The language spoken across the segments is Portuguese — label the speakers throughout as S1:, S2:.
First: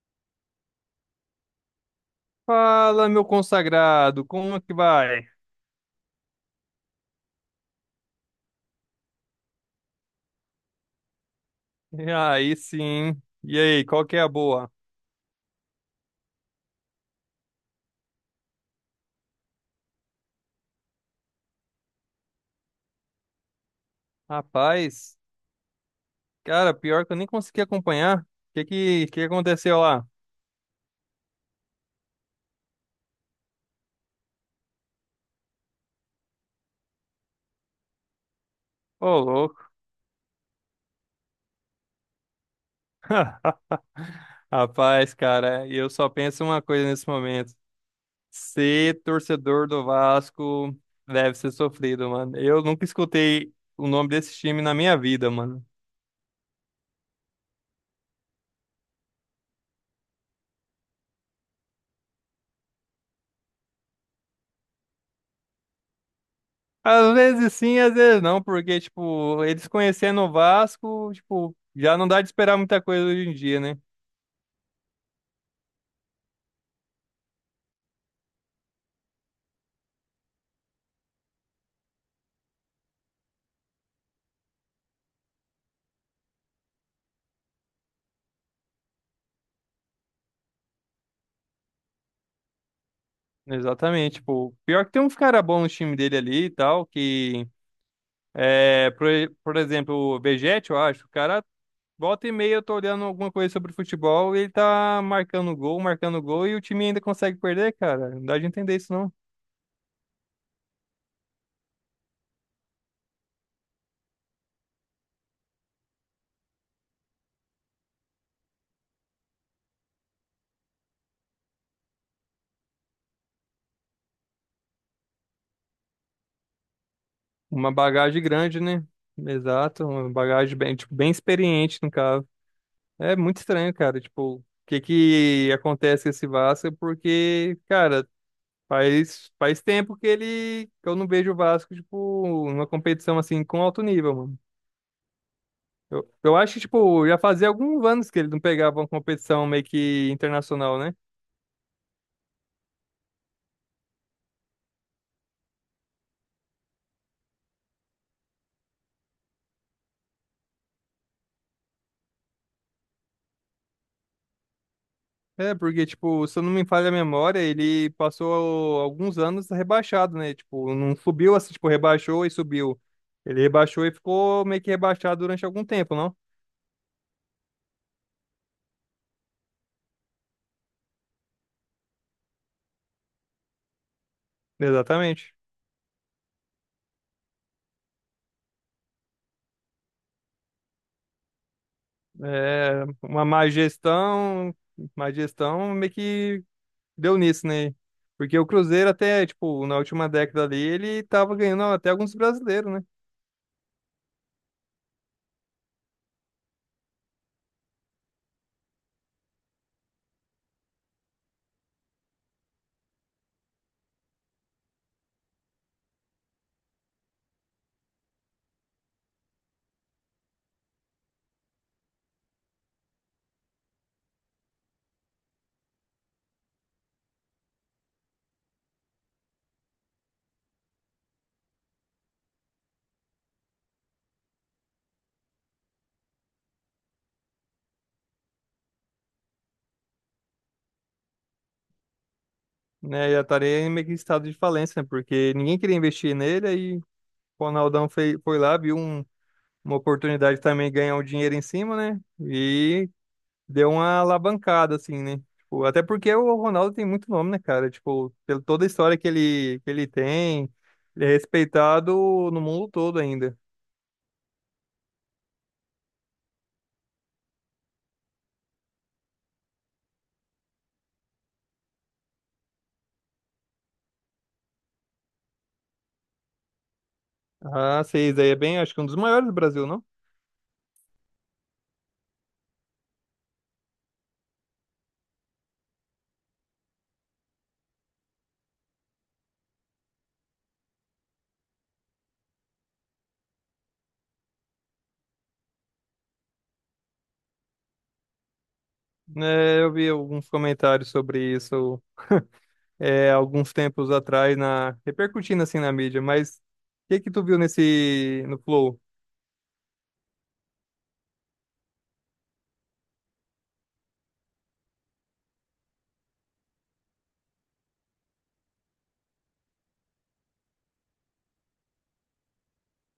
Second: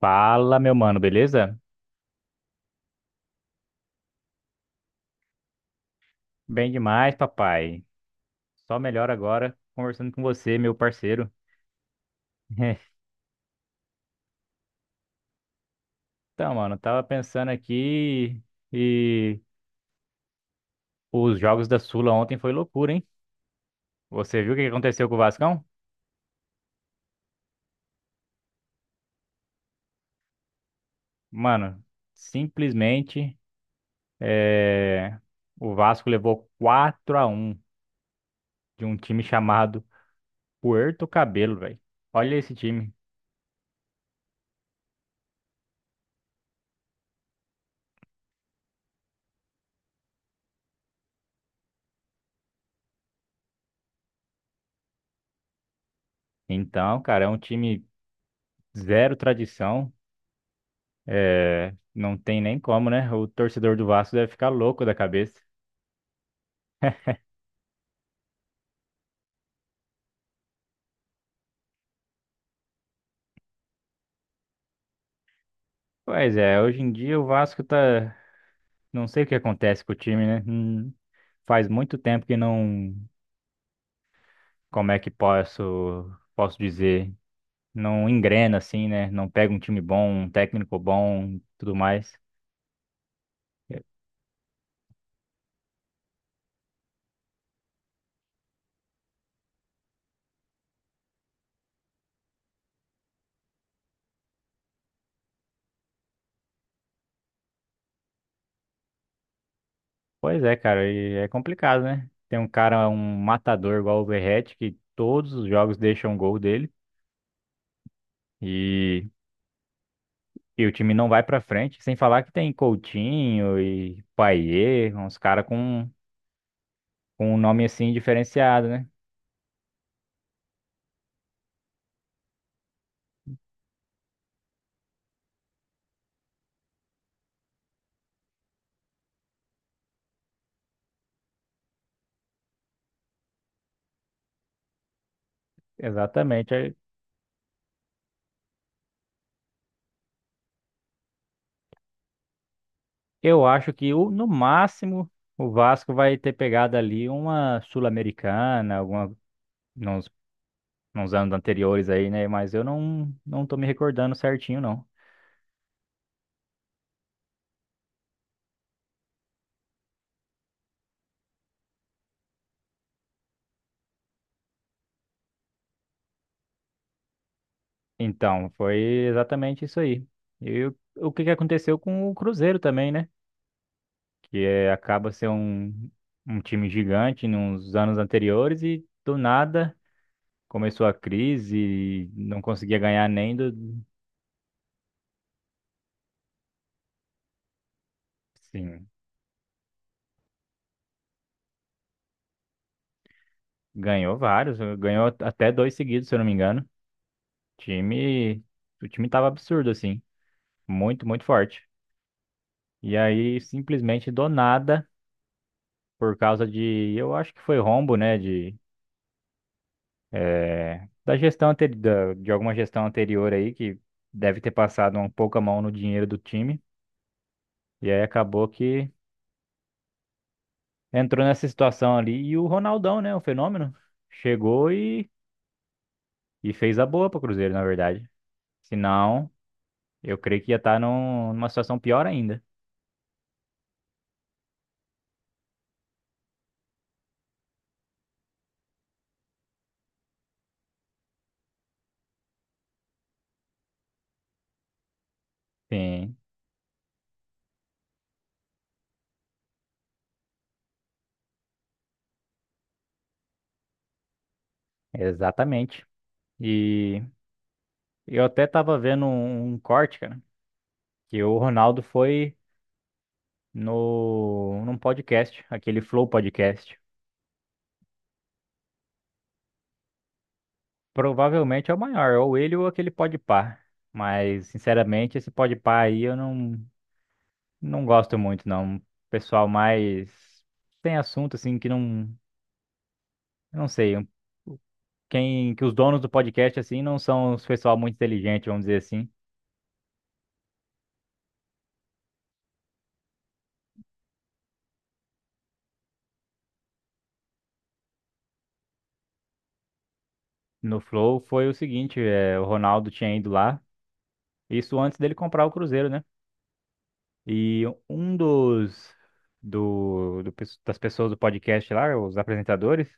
S1: Fala, meu mano, beleza?
S2: Fala, meu consagrado, como é que vai?
S1: Bem demais, papai. Só melhor agora conversando com você, meu parceiro.
S2: E aí sim. E aí, qual que é a boa?
S1: Então, mano, tava pensando aqui e os jogos da Sula ontem foi loucura, hein? Você viu o que aconteceu com
S2: Rapaz,
S1: o Vascão?
S2: cara, pior que eu nem consegui acompanhar. O que aconteceu lá?
S1: Mano, simplesmente é, o Vasco levou 4-1 de um
S2: Ô,
S1: time
S2: louco.
S1: chamado Puerto Cabelo, velho. Olha esse time.
S2: Rapaz, cara, eu só penso uma coisa nesse momento. Ser torcedor do Vasco deve ser sofrido, mano. Eu nunca escutei o nome desse time na minha vida, mano.
S1: Então, cara, é um time zero tradição. É, não tem nem como, né? O torcedor do Vasco deve ficar louco da cabeça.
S2: Às vezes sim, às vezes não, porque, tipo, eles conhecendo o Vasco, tipo, já não dá de esperar muita coisa hoje em dia, né?
S1: Pois é, hoje em dia o Vasco tá. Não sei o que acontece com o time, né? Faz muito tempo que não. Como é que posso, posso dizer? Não engrena assim, né? Não pega um time bom, um técnico bom, tudo mais. É,
S2: Exatamente, tipo, pior que tem uns cara bons no time dele ali e tal, que, é, por, por exemplo, o Vegetti, eu acho, o cara, volta e meia eu tô olhando alguma coisa sobre futebol e ele tá marcando gol e o time ainda consegue perder, cara, não dá de entender isso não.
S1: pois é, cara, e é complicado, né? Tem um cara, um matador igual o Verratti, que todos os jogos deixam um gol dele. E o time não vai pra frente, sem falar que tem Coutinho e Payet, uns caras com um nome
S2: Uma
S1: assim
S2: bagagem grande,
S1: diferenciado,
S2: né?
S1: né?
S2: Exato, uma bagagem bem, tipo, bem experiente no caso. É muito estranho, cara. Tipo, o que que acontece com esse Vasco? Porque, cara, faz tempo que ele que eu não vejo o Vasco, tipo, numa competição assim com alto nível, mano. Eu
S1: Exatamente.
S2: acho que,
S1: Aí
S2: tipo, já fazia alguns anos que ele não pegava uma competição meio que internacional, né?
S1: eu acho que no máximo o Vasco vai ter pegado ali uma Sul-Americana, alguma nos, nos anos anteriores aí, né? Mas eu não tô me recordando certinho, não.
S2: É, porque, tipo, se eu não me falha a memória, ele passou alguns anos rebaixado, né? Tipo, não subiu assim, tipo, rebaixou e subiu. Ele rebaixou e ficou meio que rebaixado durante algum tempo, não?
S1: Então, foi exatamente isso aí. E o que que aconteceu com o Cruzeiro também, né? Que é, acaba ser
S2: Exatamente.
S1: um time gigante nos anos anteriores e do nada começou a crise, e não conseguia
S2: É,
S1: ganhar
S2: uma
S1: nem do,
S2: má gestão meio que deu nisso, né? Porque o
S1: sim,
S2: Cruzeiro até, tipo, na última década ali, ele tava ganhando até alguns brasileiros, né?
S1: ganhou vários, ganhou até dois seguidos, se eu não me engano. Time, o time tava absurdo assim, muito forte. E aí simplesmente do nada, por causa de, eu acho que foi rombo, né, de é, de alguma gestão anterior aí que deve ter passado um pouco a mão no dinheiro do time. E aí acabou que entrou nessa situação ali. E o Ronaldão, né? O fenômeno. Chegou e, e fez a boa pro Cruzeiro, na verdade. Senão, eu creio que ia estar numa situação pior ainda.
S2: Né, já estaria em meio que em estado de falência, né? Porque ninguém queria investir nele, aí o Ronaldão foi lá, uma oportunidade também de ganhar um dinheiro em cima, né? E deu uma alavancada, assim, né? Tipo, até porque
S1: Sim,
S2: o Ronaldo tem muito nome, né, cara? Tipo, pela toda a história que ele tem, ele é respeitado no mundo todo ainda.
S1: exatamente. E eu até tava vendo um corte, cara, que o Ronaldo foi no, num podcast, aquele Flow Podcast.
S2: Ah, sei, daí é bem, acho que um dos maiores do Brasil, não?
S1: Provavelmente é o maior, ou ele ou aquele Podpah. Mas, sinceramente, esse Podpah aí eu não. Não gosto muito, não. Pessoal mais sem assunto, assim, que não. Não sei. Quem, que os donos do podcast, assim, não são os pessoal muito inteligente, vamos dizer assim.
S2: É, eu vi alguns comentários sobre isso é, alguns tempos atrás, na, repercutindo assim na mídia, mas o que que tu viu no Flow?
S1: No Flow foi o seguinte: é, o Ronaldo tinha ido lá, isso antes dele comprar o Cruzeiro, né? E um dos. Das pessoas do podcast lá, os apresentadores,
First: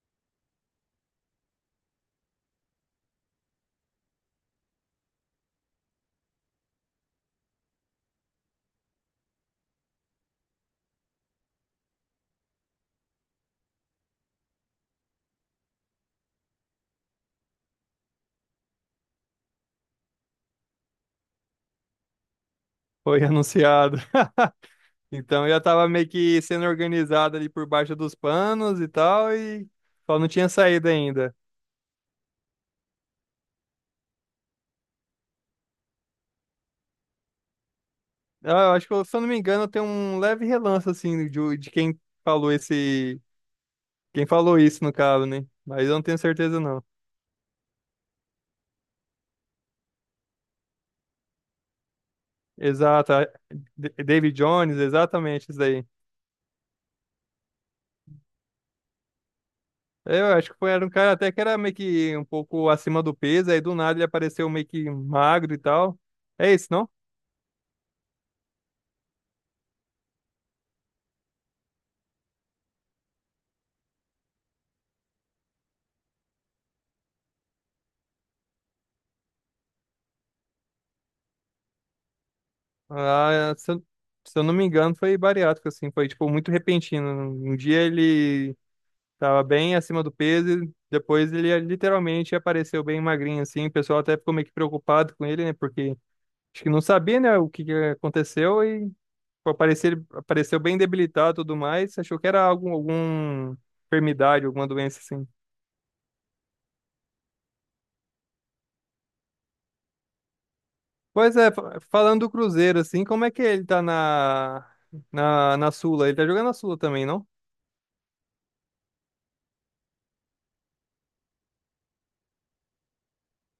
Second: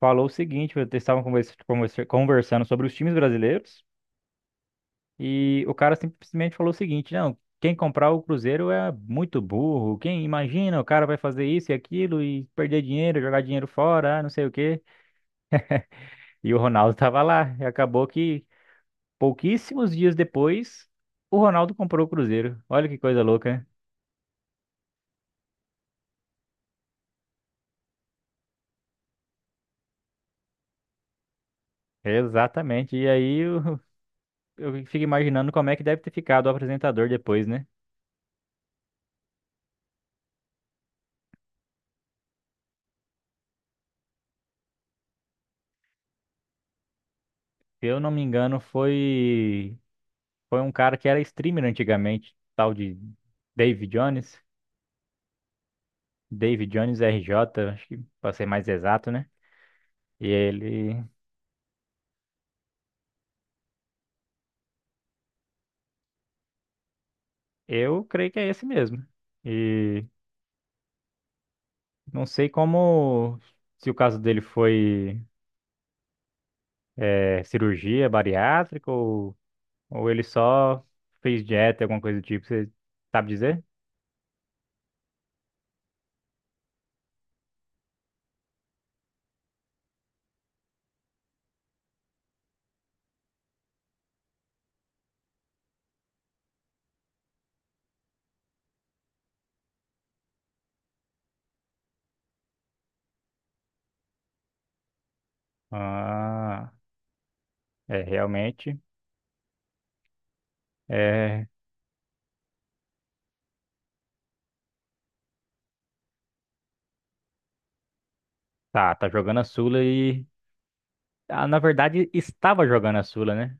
S1: falou o seguinte: eles estavam conversando sobre os times brasileiros. E o cara simplesmente falou o seguinte: não, quem comprar o Cruzeiro é muito burro. Quem imagina, o cara vai fazer isso e aquilo e perder dinheiro, jogar dinheiro fora, ah, não sei o quê. E o Ronaldo tava lá. E acabou que pouquíssimos dias depois, o Ronaldo comprou o Cruzeiro. Olha que coisa
S2: Foi
S1: louca, né?
S2: anunciado. Então eu já tava meio que sendo organizado ali por baixo dos panos e tal, e só não tinha saído ainda.
S1: Exatamente. E aí eu fico imaginando como é que deve ter ficado o apresentador depois, né?
S2: Ah, eu acho que, se eu não me engano, tem um leve relance, assim, de quem falou esse. Quem falou isso, no caso, né? Mas eu não tenho certeza, não.
S1: Se eu não me engano, foi um cara que era streamer antigamente, tal de
S2: Exato.
S1: David
S2: David
S1: Jones.
S2: Jones, exatamente isso daí.
S1: David Jones RJ, acho que para ser mais exato, né?
S2: Eu
S1: E
S2: acho que foi, era um cara até que era meio que um pouco acima do peso, aí do nada ele apareceu meio que magro e tal. É isso, não?
S1: eu creio que é esse mesmo. E não sei como, se o caso dele foi cirurgia bariátrica ou ele só fez dieta, alguma coisa do tipo, você sabe
S2: Ah, é,
S1: dizer?
S2: se eu não me engano, foi bariátrico, assim, foi, tipo, muito repentino. Um dia ele tava bem acima do peso, e depois ele literalmente apareceu bem magrinho, assim, o pessoal até ficou meio que preocupado com ele, né, porque acho que não sabia, né, o que que aconteceu, e pô, apareceu, ele apareceu bem debilitado e tudo mais, achou que era algum, alguma enfermidade, alguma doença, assim.
S1: Ah, é realmente.
S2: Pois
S1: É,
S2: é, falando do Cruzeiro, assim, como é que ele tá na Sula? Ele tá jogando na Sula também, não?
S1: tá, tá jogando a Sula e. Ah, na verdade, estava jogando a Sula, né?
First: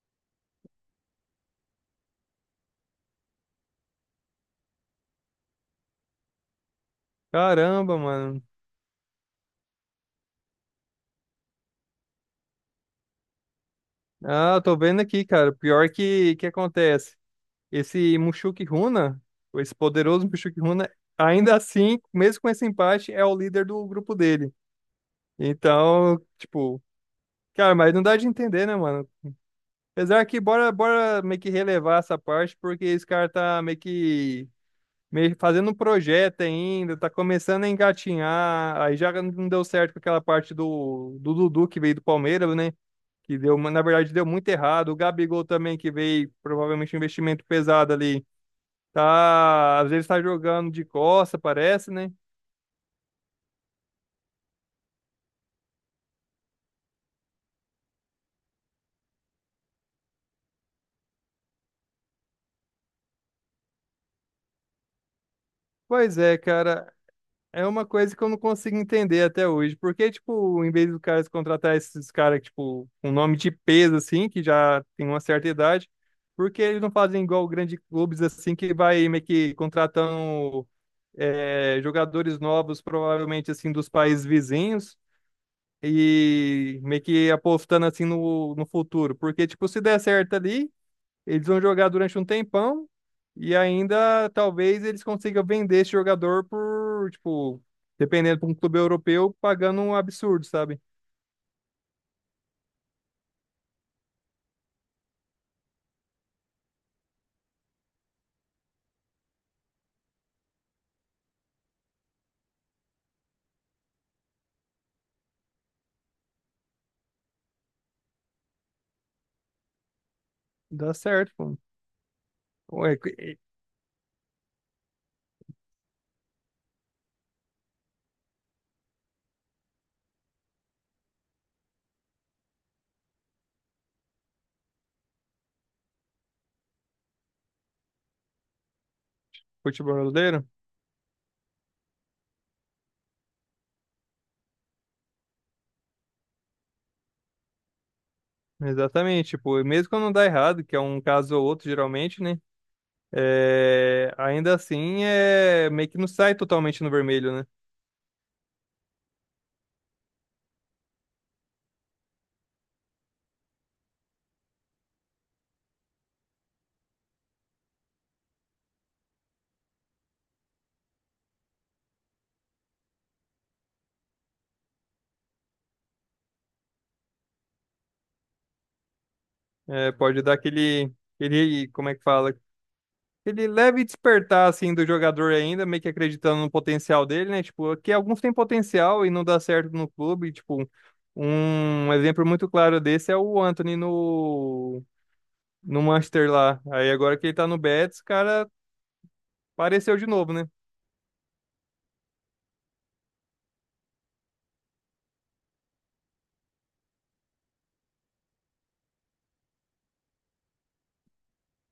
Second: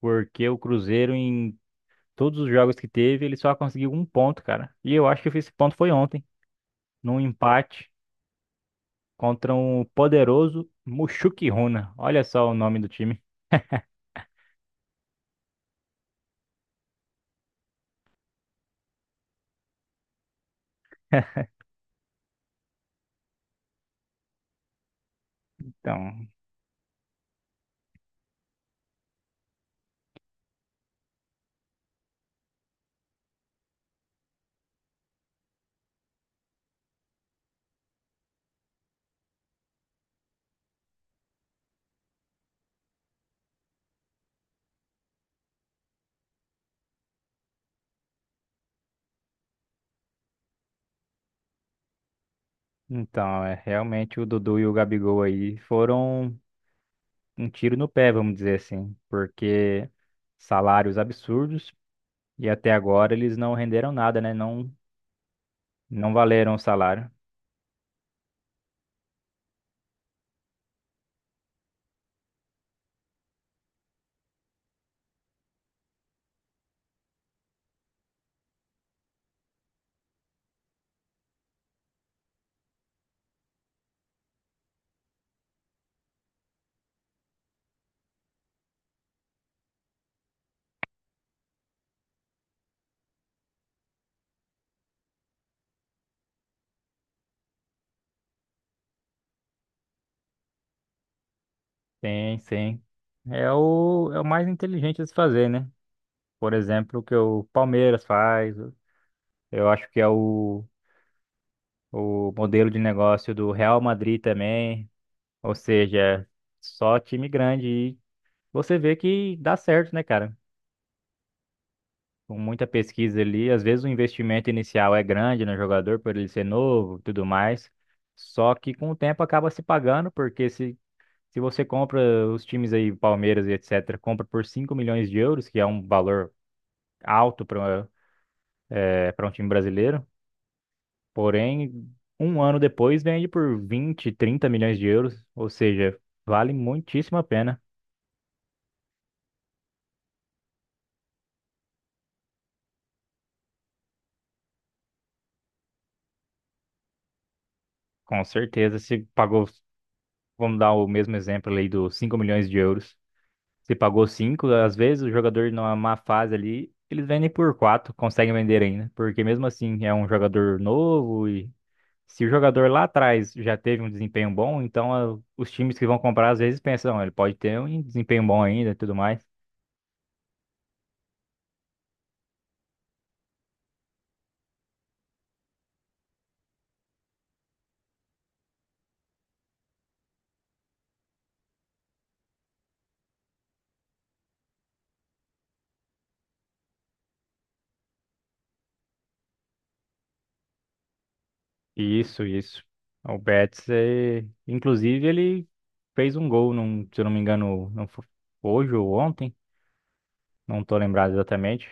S1: Porque o Cruzeiro, em todos os jogos que teve, ele só conseguiu um ponto, cara. E eu acho que esse ponto foi ontem, num empate
S2: Caramba, mano.
S1: contra um poderoso Mushuki Runa. Olha só o nome do time.
S2: Ah, eu tô vendo aqui, cara. Pior que acontece. Esse Mushoku Runa, esse poderoso Mushoku Runa, ainda assim, mesmo com esse empate, é o líder do grupo dele. Então,
S1: Então,
S2: tipo, cara, mas não dá de entender, né, mano? Apesar que bora, bora meio que relevar essa parte, porque esse cara tá meio que meio fazendo um projeto ainda, tá começando a engatinhar. Aí já não deu certo com aquela parte do Dudu que veio do Palmeiras, né? que deu, na verdade, deu muito errado. O Gabigol também, que veio provavelmente um investimento pesado ali, tá, às vezes tá jogando de costa, parece, né?
S1: então, é realmente o Dudu e o Gabigol aí foram um tiro no pé, vamos dizer assim, porque salários absurdos e até agora eles não renderam nada, né? Não, não
S2: Pois é,
S1: valeram o
S2: cara,
S1: salário.
S2: é uma coisa que eu não consigo entender até hoje. Porque, tipo, em vez do cara contratar esses caras, tipo, um nome de peso, assim, que já tem uma certa idade, porque eles não fazem igual grandes clubes, assim, que vai meio que contratando é, jogadores novos, provavelmente, assim, dos países vizinhos e meio que apostando assim no futuro. Porque, tipo, se der certo ali, eles vão jogar durante um tempão e ainda talvez eles consigam vender esse jogador por, tipo, dependendo para um clube europeu, pagando um absurdo, sabe?
S1: Sim, sim. É o mais inteligente de se fazer, né? Por exemplo, o que o Palmeiras faz, eu acho que é o modelo de negócio do Real Madrid também. Ou seja, só time grande. E você vê que dá certo, né, cara?
S2: Dá certo, pô.
S1: Com muita
S2: Ué,
S1: pesquisa ali. Às vezes o investimento inicial é grande no jogador, por ele ser novo e tudo mais. Só que com o tempo acaba se pagando, porque se você compra os times aí, Palmeiras e etc., compra por 5 milhões de euros, que é um valor alto para um time
S2: futebol
S1: brasileiro.
S2: brasileiro?
S1: Porém, um ano depois vende por 20 a 30 milhões de euros, ou seja, vale muitíssimo a pena.
S2: Exatamente, tipo, e mesmo quando não dá errado, que é um caso ou outro geralmente, né? É, ainda assim, é meio que não sai totalmente no vermelho, né?
S1: Com certeza, se pagou, vamos dar o mesmo exemplo ali dos 5 milhões de euros. Se pagou 5 às vezes o jogador numa má fase ali, eles vendem por 4 conseguem vender ainda, porque mesmo assim é um jogador novo e se o jogador lá atrás já teve um desempenho bom, então ah, os times que vão comprar às vezes pensam, "Ah, ele pode ter um desempenho bom ainda e tudo mais."
S2: É, pode dar aquele, aquele, como é que fala? Ele leve despertar, assim, do jogador ainda, meio que acreditando no potencial dele, né? Tipo, que alguns têm potencial e não dá certo no clube. Tipo, um exemplo muito claro desse é o Anthony no Manchester lá. Aí agora que ele tá no Betis, o cara apareceu de novo, né?
S1: Isso, isso. O Betis, é... inclusive, ele fez um gol, num, se eu não me engano, não fo- hoje ou ontem, não tô lembrado exatamente,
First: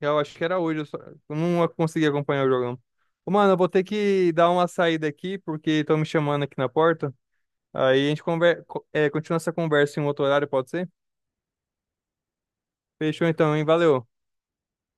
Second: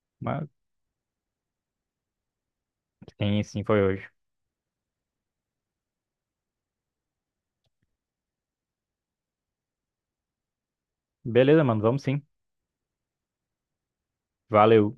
S2: Eu acho que
S1: mas
S2: era hoje, eu, só, eu não consegui acompanhar o jogão. Ô,
S1: sim,
S2: mano, eu
S1: sim,
S2: vou
S1: foi
S2: ter
S1: hoje.
S2: que dar uma saída aqui, porque estão me chamando aqui na porta. Aí a gente conver... é, continua essa conversa em um outro horário, pode ser?
S1: Beleza, mano, vamos sim.
S2: Fechou então, hein? Valeu.
S1: Valeu.